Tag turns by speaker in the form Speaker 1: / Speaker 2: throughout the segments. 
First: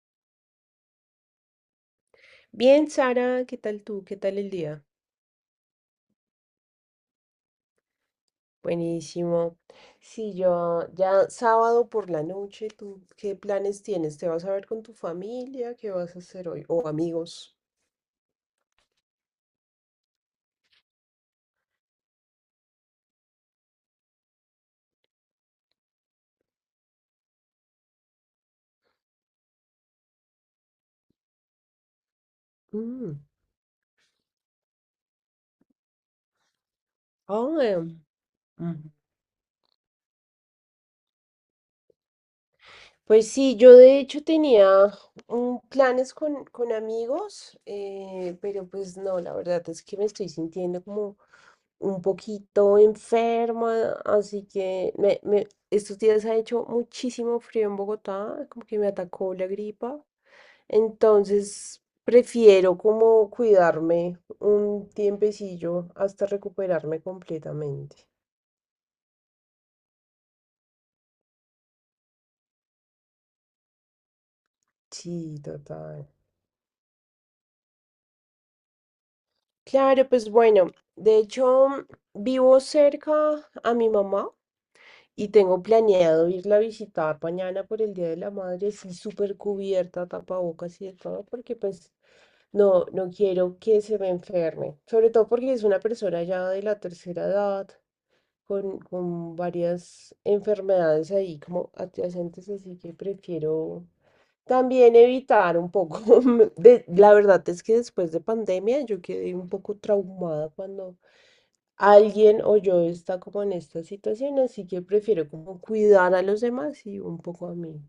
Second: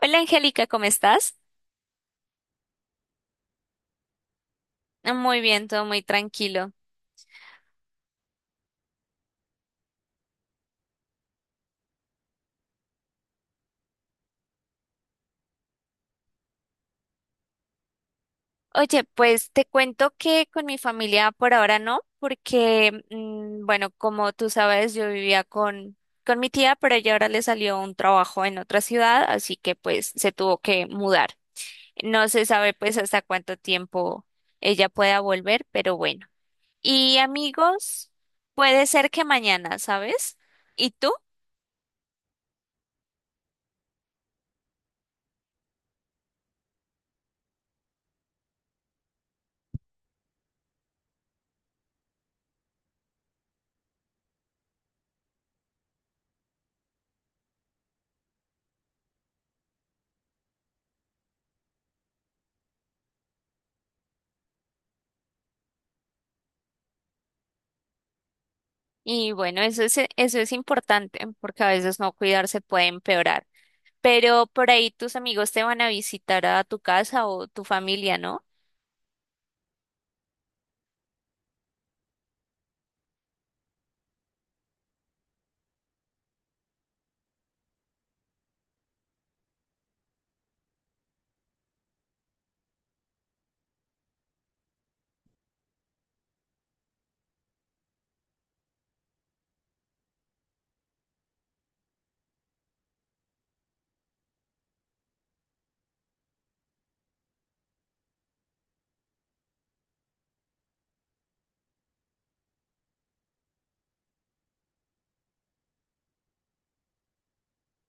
Speaker 1: Hola Angélica, ¿cómo estás?
Speaker 2: Bien, Sara, ¿qué tal tú? ¿Qué tal el día?
Speaker 1: Muy bien, todo muy tranquilo.
Speaker 2: Buenísimo. Sí, yo ya sábado por la noche, ¿tú qué planes tienes? ¿Te vas a ver con tu familia? ¿Qué vas a hacer hoy? ¿O amigos?
Speaker 1: Oye, pues te cuento que con mi familia por ahora no, porque, bueno, como tú sabes, yo vivía con mi tía, pero ella ahora le salió un trabajo en otra ciudad, así que pues se tuvo que mudar. No se sabe pues hasta
Speaker 2: Mm.
Speaker 1: cuánto tiempo ella pueda volver, pero bueno. Y
Speaker 2: Ah. Em.
Speaker 1: amigos,
Speaker 2: Mm.
Speaker 1: puede ser que mañana, ¿sabes? ¿Y tú?
Speaker 2: Pues sí, yo de hecho tenía planes con amigos, pero pues no, la verdad es que me estoy sintiendo como un poquito enferma, así que estos días ha hecho muchísimo frío en Bogotá, como que me atacó la gripa, entonces prefiero como cuidarme un tiempecillo hasta recuperarme completamente.
Speaker 1: Y bueno, eso es importante, porque a veces no cuidarse puede empeorar. Pero por ahí tus
Speaker 2: Sí,
Speaker 1: amigos te van a
Speaker 2: total.
Speaker 1: visitar a tu casa o tu familia, ¿no?
Speaker 2: Claro, pues bueno, de hecho vivo cerca a mi mamá y tengo planeado irla a visitar mañana por el Día de la Madre, sí, súper cubierta, tapabocas y de todo, porque pues no, no quiero que se me enferme, sobre todo porque es una persona ya de la tercera edad, con varias enfermedades ahí como adyacentes, así que prefiero también evitar un poco, la verdad es que después de pandemia yo quedé un poco traumada cuando alguien o yo está como en esta situación, así que prefiero como cuidar a los demás y un poco a mí.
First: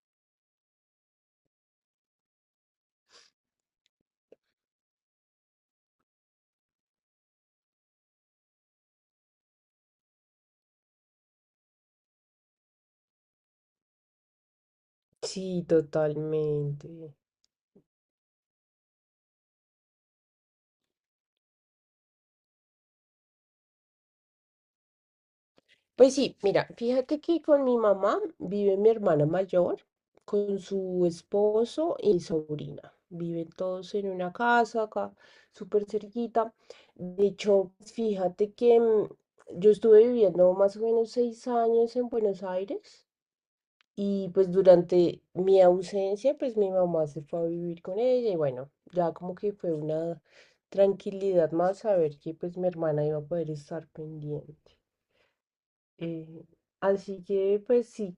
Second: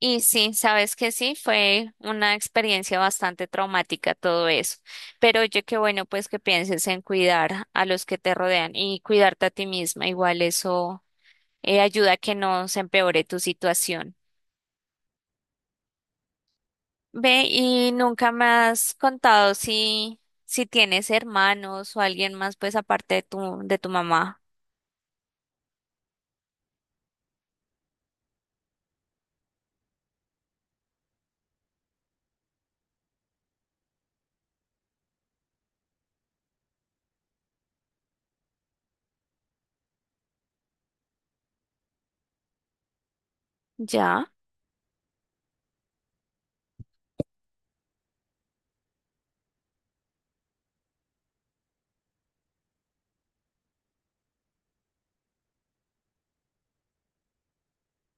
Speaker 1: Y sí, sabes que sí, fue una experiencia bastante traumática todo eso. Pero oye, qué bueno pues que pienses en cuidar a los que te rodean y cuidarte a ti misma. Igual eso ayuda a que no se empeore tu situación.
Speaker 2: Sí, totalmente.
Speaker 1: Ve, y nunca me has contado si tienes hermanos o alguien más, pues aparte de de tu mamá.
Speaker 2: Pues sí, mira, fíjate que con mi mamá vive mi hermana mayor, con su esposo y sobrina. Viven todos en una casa acá, súper cerquita. De hecho, fíjate que yo estuve viviendo más o menos 6 años en Buenos Aires, y
Speaker 1: ¿Ya?
Speaker 2: pues durante mi ausencia, pues mi mamá se fue a vivir con ella y bueno, ya como que fue una tranquilidad más saber que pues mi hermana iba a poder estar pendiente. Eh, Así que pues sí,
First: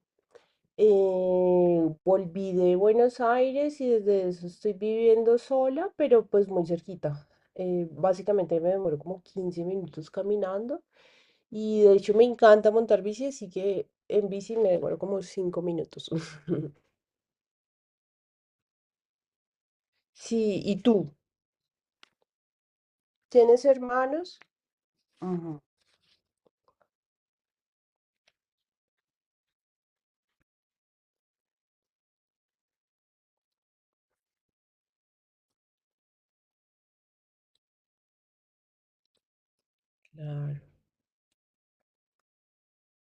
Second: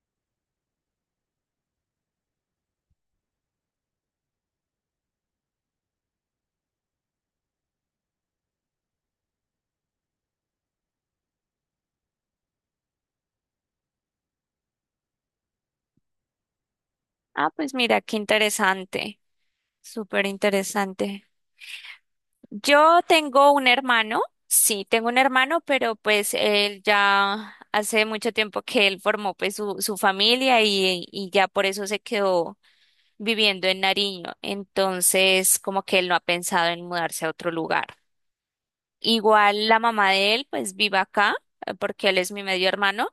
Speaker 2: volví de Buenos Aires y desde eso estoy viviendo sola, pero pues muy cerquita. Básicamente me demoro como 15 minutos caminando, y de hecho me encanta montar bici, así que en bici me demoro como 5 minutos.
Speaker 1: Ah, pues mira, qué interesante. Súper
Speaker 2: Sí, ¿y tú?
Speaker 1: interesante. Yo tengo
Speaker 2: ¿Tienes
Speaker 1: un hermano,
Speaker 2: hermanos?
Speaker 1: sí, tengo un hermano,
Speaker 2: Ujú.
Speaker 1: pero pues él ya hace mucho tiempo que él formó pues su familia y ya por eso se quedó viviendo en Nariño. Entonces, como que él no ha pensado en mudarse a otro lugar. Igual la mamá de él,
Speaker 2: Claro,
Speaker 1: pues vive acá, porque él es mi medio hermano.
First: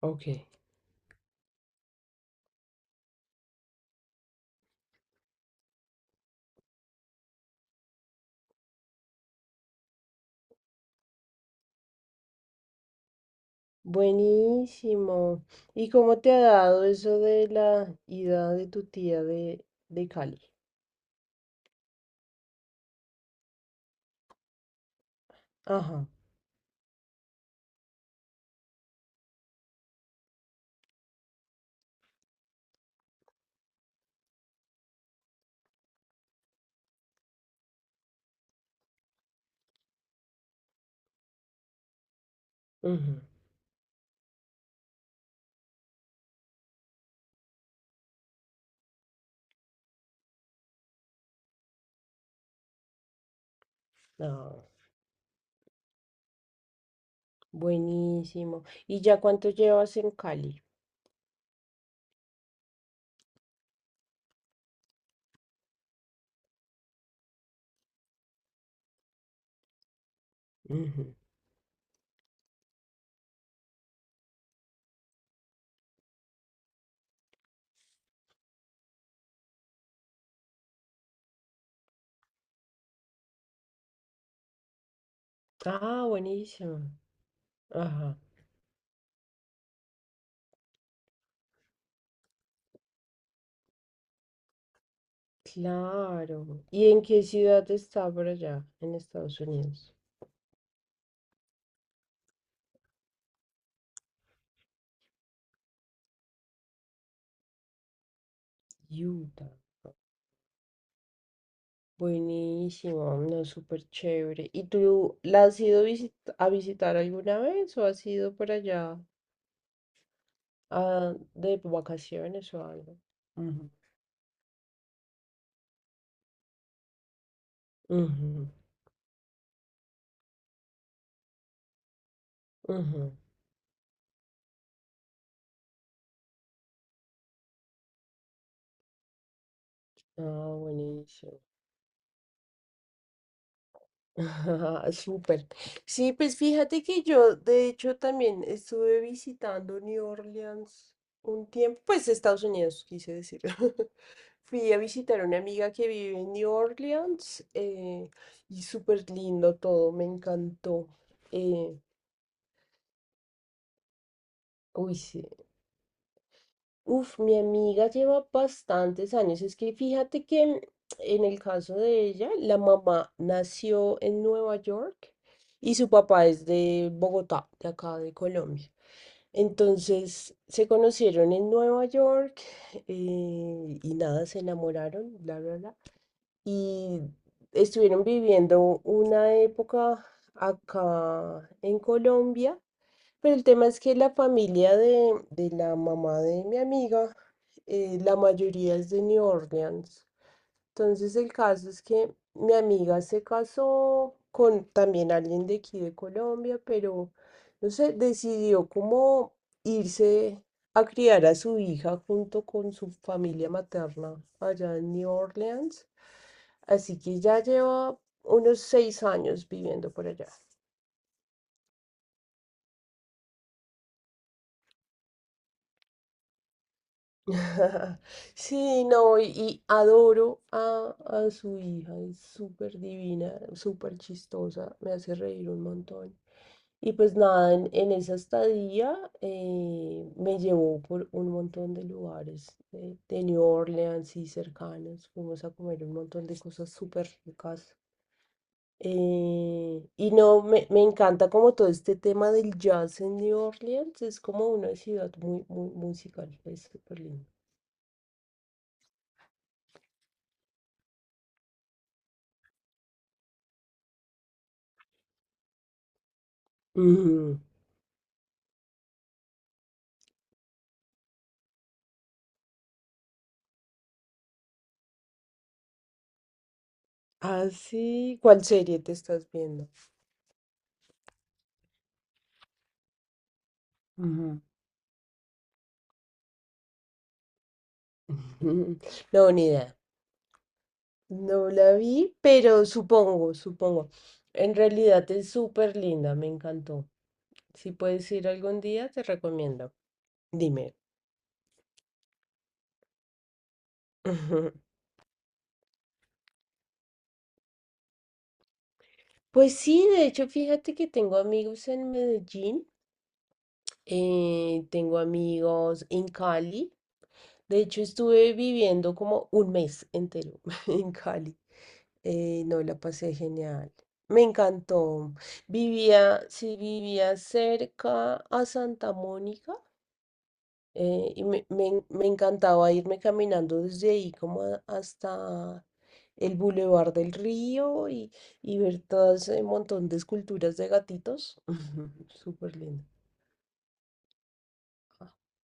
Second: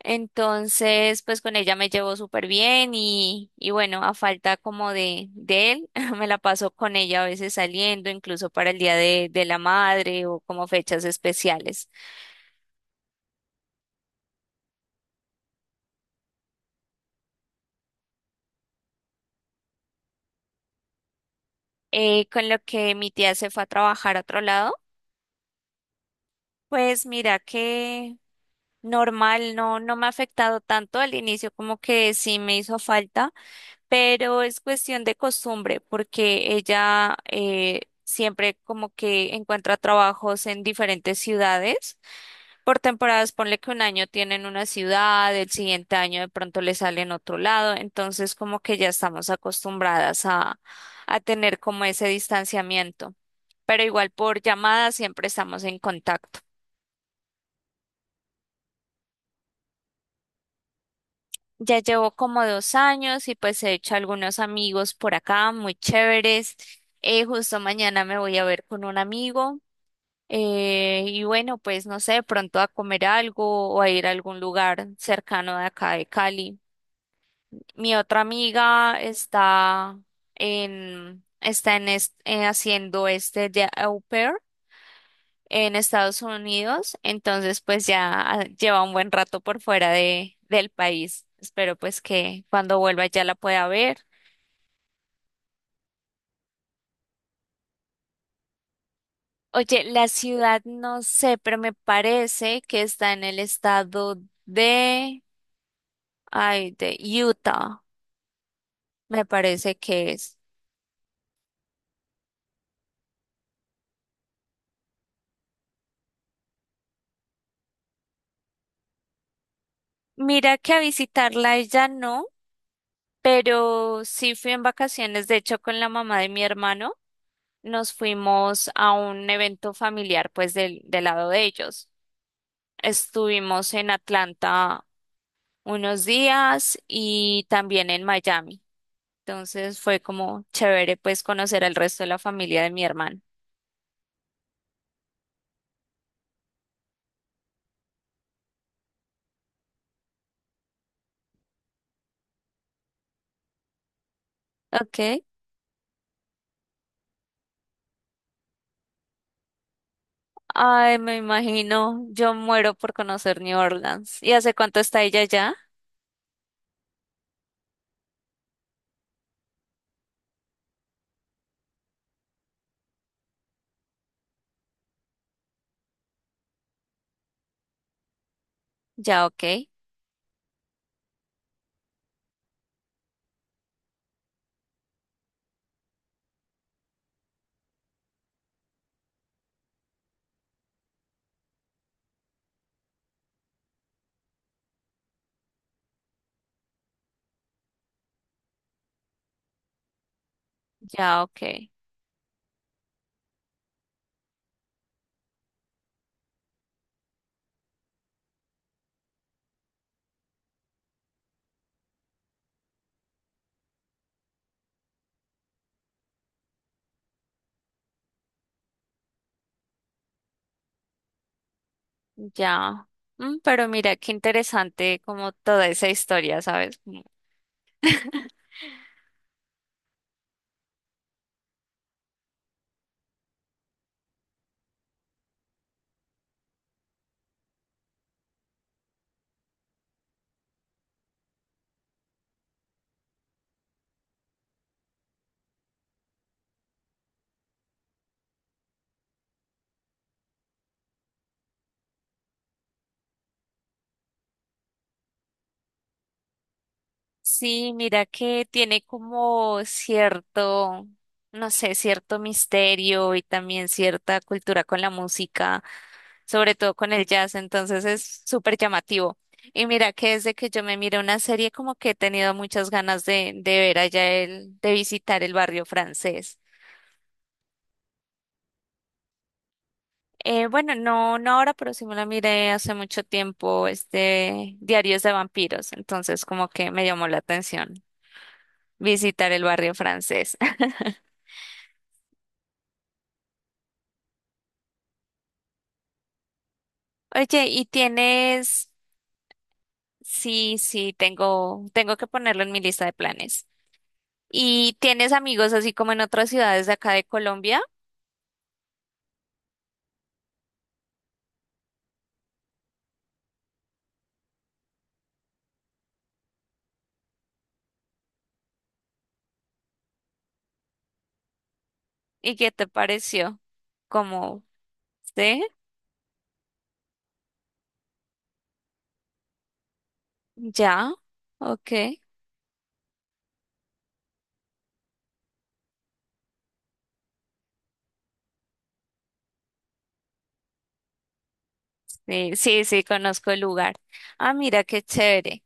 Speaker 2: ok.
Speaker 1: pues con ella me llevo súper bien y bueno, a falta como de él, me la paso con ella a veces saliendo, incluso para el día de la madre o como fechas especiales.
Speaker 2: Buenísimo. ¿Y cómo te ha dado eso de la ida de tu tía de, Cali?
Speaker 1: Con lo que mi tía se fue a trabajar a otro lado,
Speaker 2: Ajá.
Speaker 1: pues mira que normal, no me ha afectado tanto al inicio como que sí me hizo falta, pero es cuestión de costumbre, porque ella siempre como que encuentra trabajos en diferentes ciudades. Por
Speaker 2: Ujú.
Speaker 1: temporadas, ponle que un año tienen una ciudad, el siguiente año de pronto le sale en otro lado, entonces como que ya estamos acostumbradas a tener como ese distanciamiento. Pero igual por
Speaker 2: Ah,
Speaker 1: llamada siempre estamos en contacto.
Speaker 2: buenísimo. ¿Y ya cuánto llevas en Cali?
Speaker 1: Ya llevo como 2 años y pues he hecho algunos amigos por acá, muy chéveres. Justo mañana me voy a ver con un amigo. Eh,
Speaker 2: Ujú.
Speaker 1: y bueno, pues no sé, pronto a comer algo o a ir a algún lugar cercano de acá de Cali. Mi otra amiga está en haciendo este de au pair en
Speaker 2: Ah,
Speaker 1: Estados
Speaker 2: buenísimo.
Speaker 1: Unidos, entonces pues
Speaker 2: Ajá.
Speaker 1: ya lleva un buen rato por fuera de, del país. Espero pues que cuando vuelva ya la pueda ver.
Speaker 2: Claro. ¿Y en qué ciudad está por allá, en Estados
Speaker 1: Oye,
Speaker 2: Unidos?
Speaker 1: la ciudad no sé, pero me parece que está en el estado de, ay, de Utah, me
Speaker 2: Utah.
Speaker 1: parece que es.
Speaker 2: Buenísimo, no, súper chévere. ¿Y tú la has ido a visitar alguna vez o has ido por allá?
Speaker 1: Mira que a
Speaker 2: Ah,
Speaker 1: visitarla
Speaker 2: de
Speaker 1: ella no,
Speaker 2: vacaciones o algo. Ujú.
Speaker 1: pero sí fui en vacaciones, de hecho con la mamá de mi hermano, nos
Speaker 2: Ujú,
Speaker 1: fuimos a un evento familiar pues del, del lado de ellos.
Speaker 2: ujú.
Speaker 1: Estuvimos en Atlanta unos días y también en Miami. Entonces fue como
Speaker 2: Ah,
Speaker 1: chévere pues
Speaker 2: buenísimo.
Speaker 1: conocer al resto de la familia de mi hermano.
Speaker 2: Súper. Sí, pues fíjate que yo, de hecho, también estuve visitando New Orleans un tiempo, pues Estados Unidos, quise decir. Fui a visitar
Speaker 1: Ok.
Speaker 2: a una amiga que vive en New Orleans, y súper lindo todo, me encantó.
Speaker 1: Ay, me
Speaker 2: Eh,
Speaker 1: imagino, yo muero por conocer New Orleans. ¿Y hace cuánto
Speaker 2: Uy,
Speaker 1: está ella
Speaker 2: sí,
Speaker 1: ya?
Speaker 2: uf, mi amiga lleva bastantes años. Es que fíjate que en el caso de ella, la mamá nació en Nueva York y su papá es de Bogotá, de acá de Colombia.
Speaker 1: Ya, ok,
Speaker 2: Entonces se conocieron en Nueva York, y nada, se enamoraron, bla, bla, bla. Y estuvieron viviendo una época acá en Colombia. Pero el tema es que la familia de, la mamá de mi amiga, la mayoría es de New Orleans. Entonces
Speaker 1: ya,
Speaker 2: el
Speaker 1: ok,
Speaker 2: caso es que mi amiga se casó con también alguien de aquí de Colombia, pero no sé, decidió como irse a criar a su hija junto con su familia materna allá en New Orleans. Así que ya lleva unos 6 años viviendo por allá.
Speaker 1: ya. Mm, pero mira, qué interesante como toda esa historia, ¿sabes?
Speaker 2: Sí, no, y adoro a su hija, es súper divina, súper chistosa, me hace reír un montón. Y pues nada, en esa estadía me llevó por un montón de lugares de New Orleans y cercanos, fuimos a comer un montón de cosas súper ricas. Y no, me encanta como todo este tema del jazz en New Orleans, es como una ciudad muy, muy musical, es súper
Speaker 1: Sí, mira que tiene como cierto, no sé, cierto misterio y también cierta cultura con la música, sobre todo con el jazz,
Speaker 2: lindo.
Speaker 1: entonces es súper llamativo. Y mira que desde que yo me miré una serie como que he tenido muchas ganas de ver allá el, de visitar el barrio francés.
Speaker 2: Ah, sí. ¿Cuál serie te estás viendo?
Speaker 1: Bueno, no ahora, pero sí me la miré hace mucho tiempo,
Speaker 2: Ujú.
Speaker 1: este Diarios de Vampiros, entonces como que me llamó la atención
Speaker 2: No,
Speaker 1: visitar el
Speaker 2: ni
Speaker 1: barrio
Speaker 2: idea.
Speaker 1: francés.
Speaker 2: No la vi, pero supongo, supongo. En realidad es súper linda, me encantó.
Speaker 1: Oye, ¿y
Speaker 2: Si puedes ir algún
Speaker 1: tienes?
Speaker 2: día, te recomiendo.
Speaker 1: Sí,
Speaker 2: Dime.
Speaker 1: sí, tengo que ponerlo en mi lista de planes. ¿Y tienes amigos así como en otras ciudades de acá de Colombia?
Speaker 2: Pues sí, de hecho, fíjate que tengo amigos en Medellín, tengo amigos en Cali. De hecho, estuve viviendo como un mes entero en Cali.
Speaker 1: ¿Y qué
Speaker 2: No,
Speaker 1: te
Speaker 2: la pasé
Speaker 1: pareció?
Speaker 2: genial. Me
Speaker 1: Como,
Speaker 2: encantó.
Speaker 1: ¿sí?
Speaker 2: Vivía, sí, vivía cerca a Santa Mónica,
Speaker 1: ¿Ya?
Speaker 2: y
Speaker 1: Ok.
Speaker 2: me encantaba irme caminando desde ahí como hasta el Boulevard del Río, y ver todo ese montón de esculturas de gatitos.
Speaker 1: Sí,
Speaker 2: Súper
Speaker 1: sí, sí,
Speaker 2: lindo.
Speaker 1: conozco el lugar. Ah, mira, qué chévere.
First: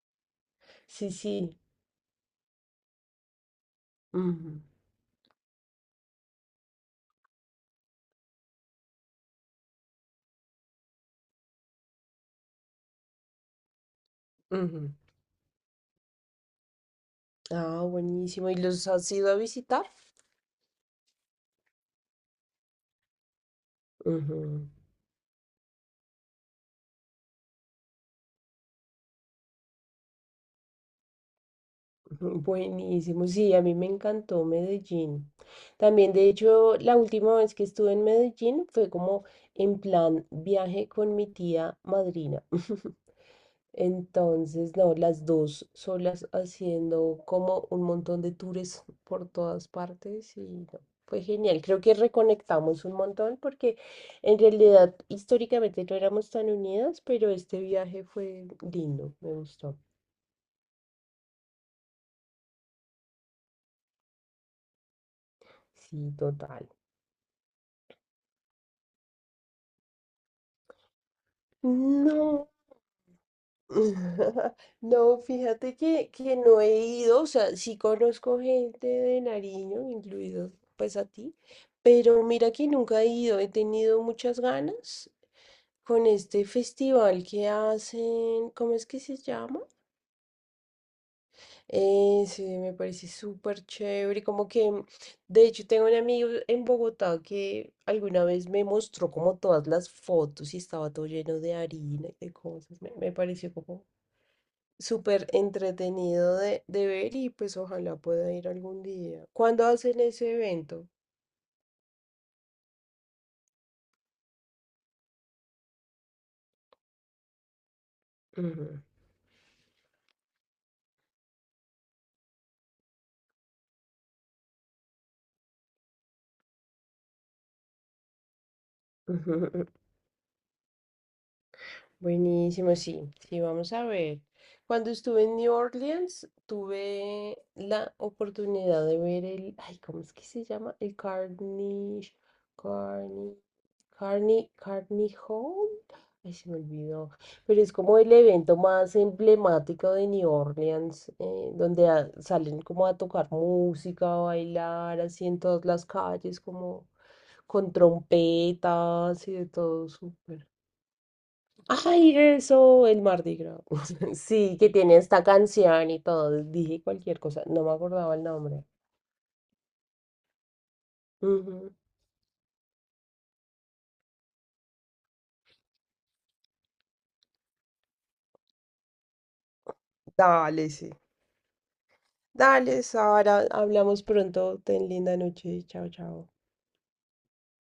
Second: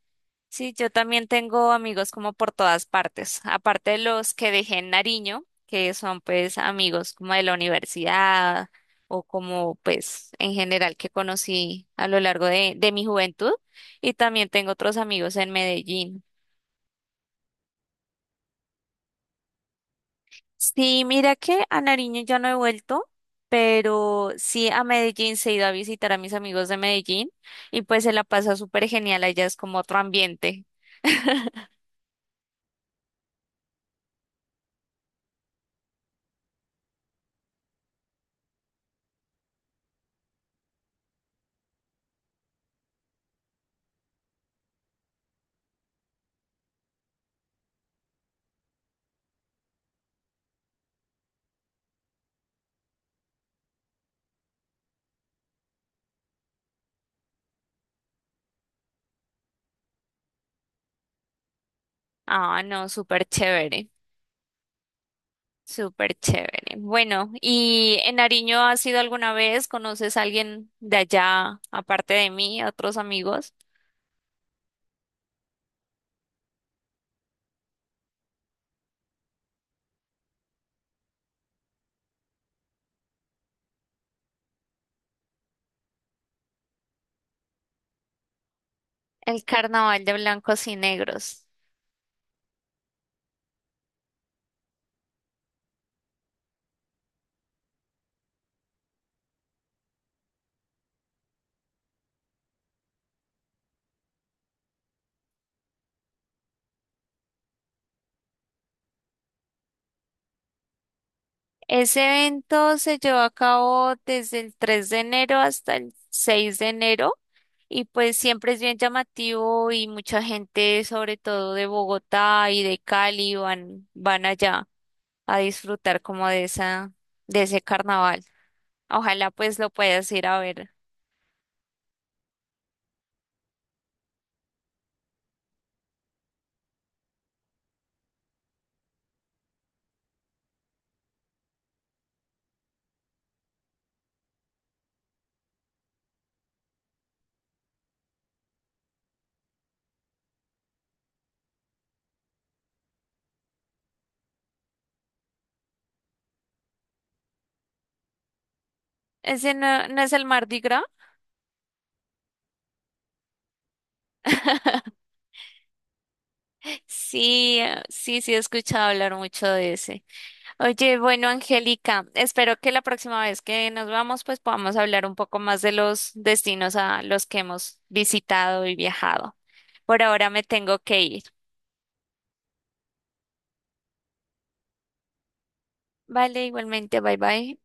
Speaker 1: Sí, yo
Speaker 2: Sí,
Speaker 1: también
Speaker 2: sí.
Speaker 1: tengo amigos como por todas partes, aparte de los que
Speaker 2: Ujú,
Speaker 1: dejé en Nariño, que son pues amigos como de la universidad o como pues en general que conocí a lo largo de mi juventud y también tengo
Speaker 2: ujú.
Speaker 1: otros amigos en Medellín.
Speaker 2: Ah, buenísimo. ¿Y los has ido a visitar?
Speaker 1: Sí, mira que a Nariño ya no he vuelto, pero sí
Speaker 2: Ujú,
Speaker 1: a Medellín se he ido a visitar a mis amigos de Medellín y pues se la pasa súper genial, allá es como otro ambiente.
Speaker 2: ujú. Buenísimo. Sí, a mí me encantó Medellín. También, de hecho, la última vez que estuve en Medellín fue como en plan viaje con mi tía madrina. Entonces, no, las dos solas haciendo como un montón de tours por todas partes y no, fue genial. Creo que reconectamos un montón porque en realidad históricamente no éramos tan unidas, pero este viaje fue lindo, me gustó.
Speaker 1: Ah, no, súper chévere.
Speaker 2: Sí,
Speaker 1: Súper
Speaker 2: total.
Speaker 1: chévere. Bueno, ¿y en Nariño has ido alguna vez? ¿Conoces a alguien de allá, aparte de
Speaker 2: No.
Speaker 1: mí, otros amigos?
Speaker 2: No, fíjate que, no he ido, o sea, sí conozco gente de Nariño, incluido pues a ti, pero mira que nunca he ido, he tenido muchas ganas con este festival que hacen, ¿cómo es que se
Speaker 1: El
Speaker 2: llama?
Speaker 1: Carnaval de Blancos y Negros.
Speaker 2: Sí, me parece súper chévere, como que, de hecho, tengo un amigo en Bogotá que alguna vez me mostró como todas las fotos y estaba todo lleno de harina y de cosas, me pareció como súper entretenido de, ver y pues ojalá pueda ir algún día. ¿Cuándo hacen ese evento?
Speaker 1: Ese evento se llevó a cabo desde el 3 de enero hasta el 6 de enero y pues siempre es
Speaker 2: Ujú.
Speaker 1: bien llamativo y mucha gente, sobre todo de Bogotá y de Cali, van, van allá a disfrutar como de esa, de ese carnaval. Ojalá pues
Speaker 2: Ujú.
Speaker 1: lo puedas ir a ver.
Speaker 2: Buenísimo, sí, sí, vamos a ver. Cuando estuve en New Orleans, tuve la oportunidad de ver el, ay, ¿cómo es que se llama? El Carnegie, Carnegie, Carnegie, Carnegie Hall. Ay, se me olvidó. Pero es como el evento más emblemático de New Orleans, donde salen como a tocar música, a bailar, así en todas las calles, como con trompetas y de
Speaker 1: Ese no,
Speaker 2: todo,
Speaker 1: no es el
Speaker 2: súper.
Speaker 1: Mardi Gras.
Speaker 2: Ay, eso, el Mardi Gras. Sí, que tiene esta canción y todo. Dije cualquier cosa,
Speaker 1: Sí,
Speaker 2: no me acordaba
Speaker 1: sí,
Speaker 2: el
Speaker 1: sí, he
Speaker 2: nombre.
Speaker 1: escuchado hablar mucho de ese. Oye, bueno,
Speaker 2: Ujú.
Speaker 1: Angélica, espero que la próxima vez que nos vamos, pues podamos hablar un poco más de los destinos a los que hemos visitado y viajado. Por ahora me
Speaker 2: Dale,
Speaker 1: tengo
Speaker 2: sí.
Speaker 1: que ir.
Speaker 2: Dale, Sara, hablamos pronto. Ten linda noche. Chao, chao.
Speaker 1: Vale, igualmente, bye bye.